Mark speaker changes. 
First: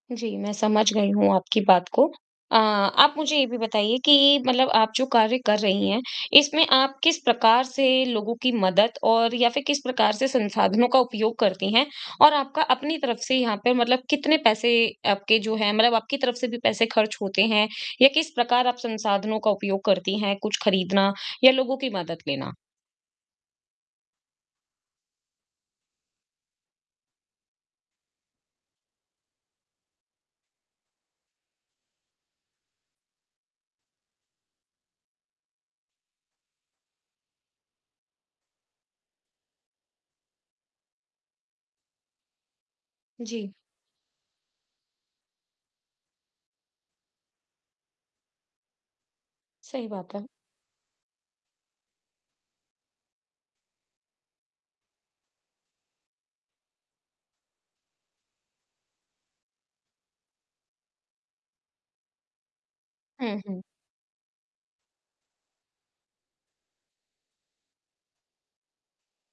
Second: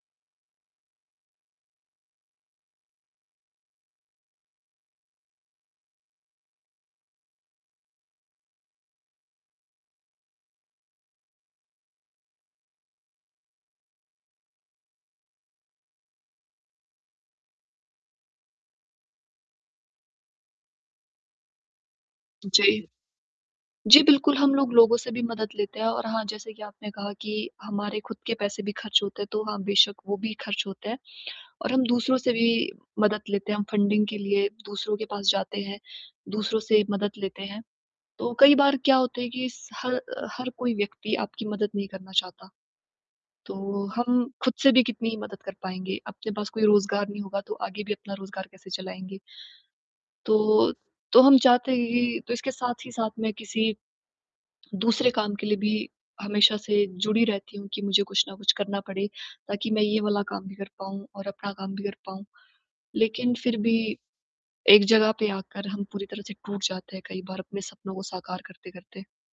Speaker 1: जी, मैं समझ गई हूँ आपकी बात को। अ आप मुझे ये भी बताइए कि मतलब आप जो कार्य कर रही हैं, इसमें आप किस प्रकार से लोगों की मदद और या फिर किस प्रकार से संसाधनों का उपयोग करती हैं? और आपका अपनी तरफ़ से यहाँ पे मतलब कितने पैसे आपके जो हैं मतलब आपकी तरफ़ से भी पैसे ख़र्च होते हैं? या किस प्रकार आप संसाधनों का उपयोग करती हैं, कुछ ख़रीदना या लोगों की मदद लेना?
Speaker 2: जी। जी बिल्कुल, हम लोग लोगों से भी मदद लेते हैं और हाँ जैसे कि आपने कहा कि हमारे खुद के पैसे भी ख़र्च होते हैं तो हाँ बेशक़ वो भी ख़र्च होते हैं। और हम दूसरों से भी मदद लेते हैं हम फंडिंग के लिए दूसरों के पास जाते हैं, दूसरों से मदद लेते हैं। तो कई बार क्या होता है कि इस ह हर कोई व्यक्ति आपकी मदद नहीं करना चाहता।
Speaker 1: जी।
Speaker 2: तो हम खुद से भी कितनी ही मदद कर पाएँगे? अपने पास कोई रोज़गार नहीं होगा तो आगे भी अपना रोज़गार कैसे चलाएँगे?
Speaker 1: सही बात है।
Speaker 2: तो तो हम चाहते ही तो इसके साथ ही साथ में किसी दूसरे काम के लिए भी हमेशा से जुड़ी रहती हूँ कि मुझे कुछ न कुछ करना पड़े ताकि मैं ये वाला काम भी कर पाऊँ और अपना काम भी कर पाऊँ। लेकिन
Speaker 1: हुँ,
Speaker 2: फिर
Speaker 1: हुँ।
Speaker 2: भी एक ज़गह पे आकर हम पूरी तरह से टूट जाते हैं कई बार, अपने सपनों को साकार करते-करते।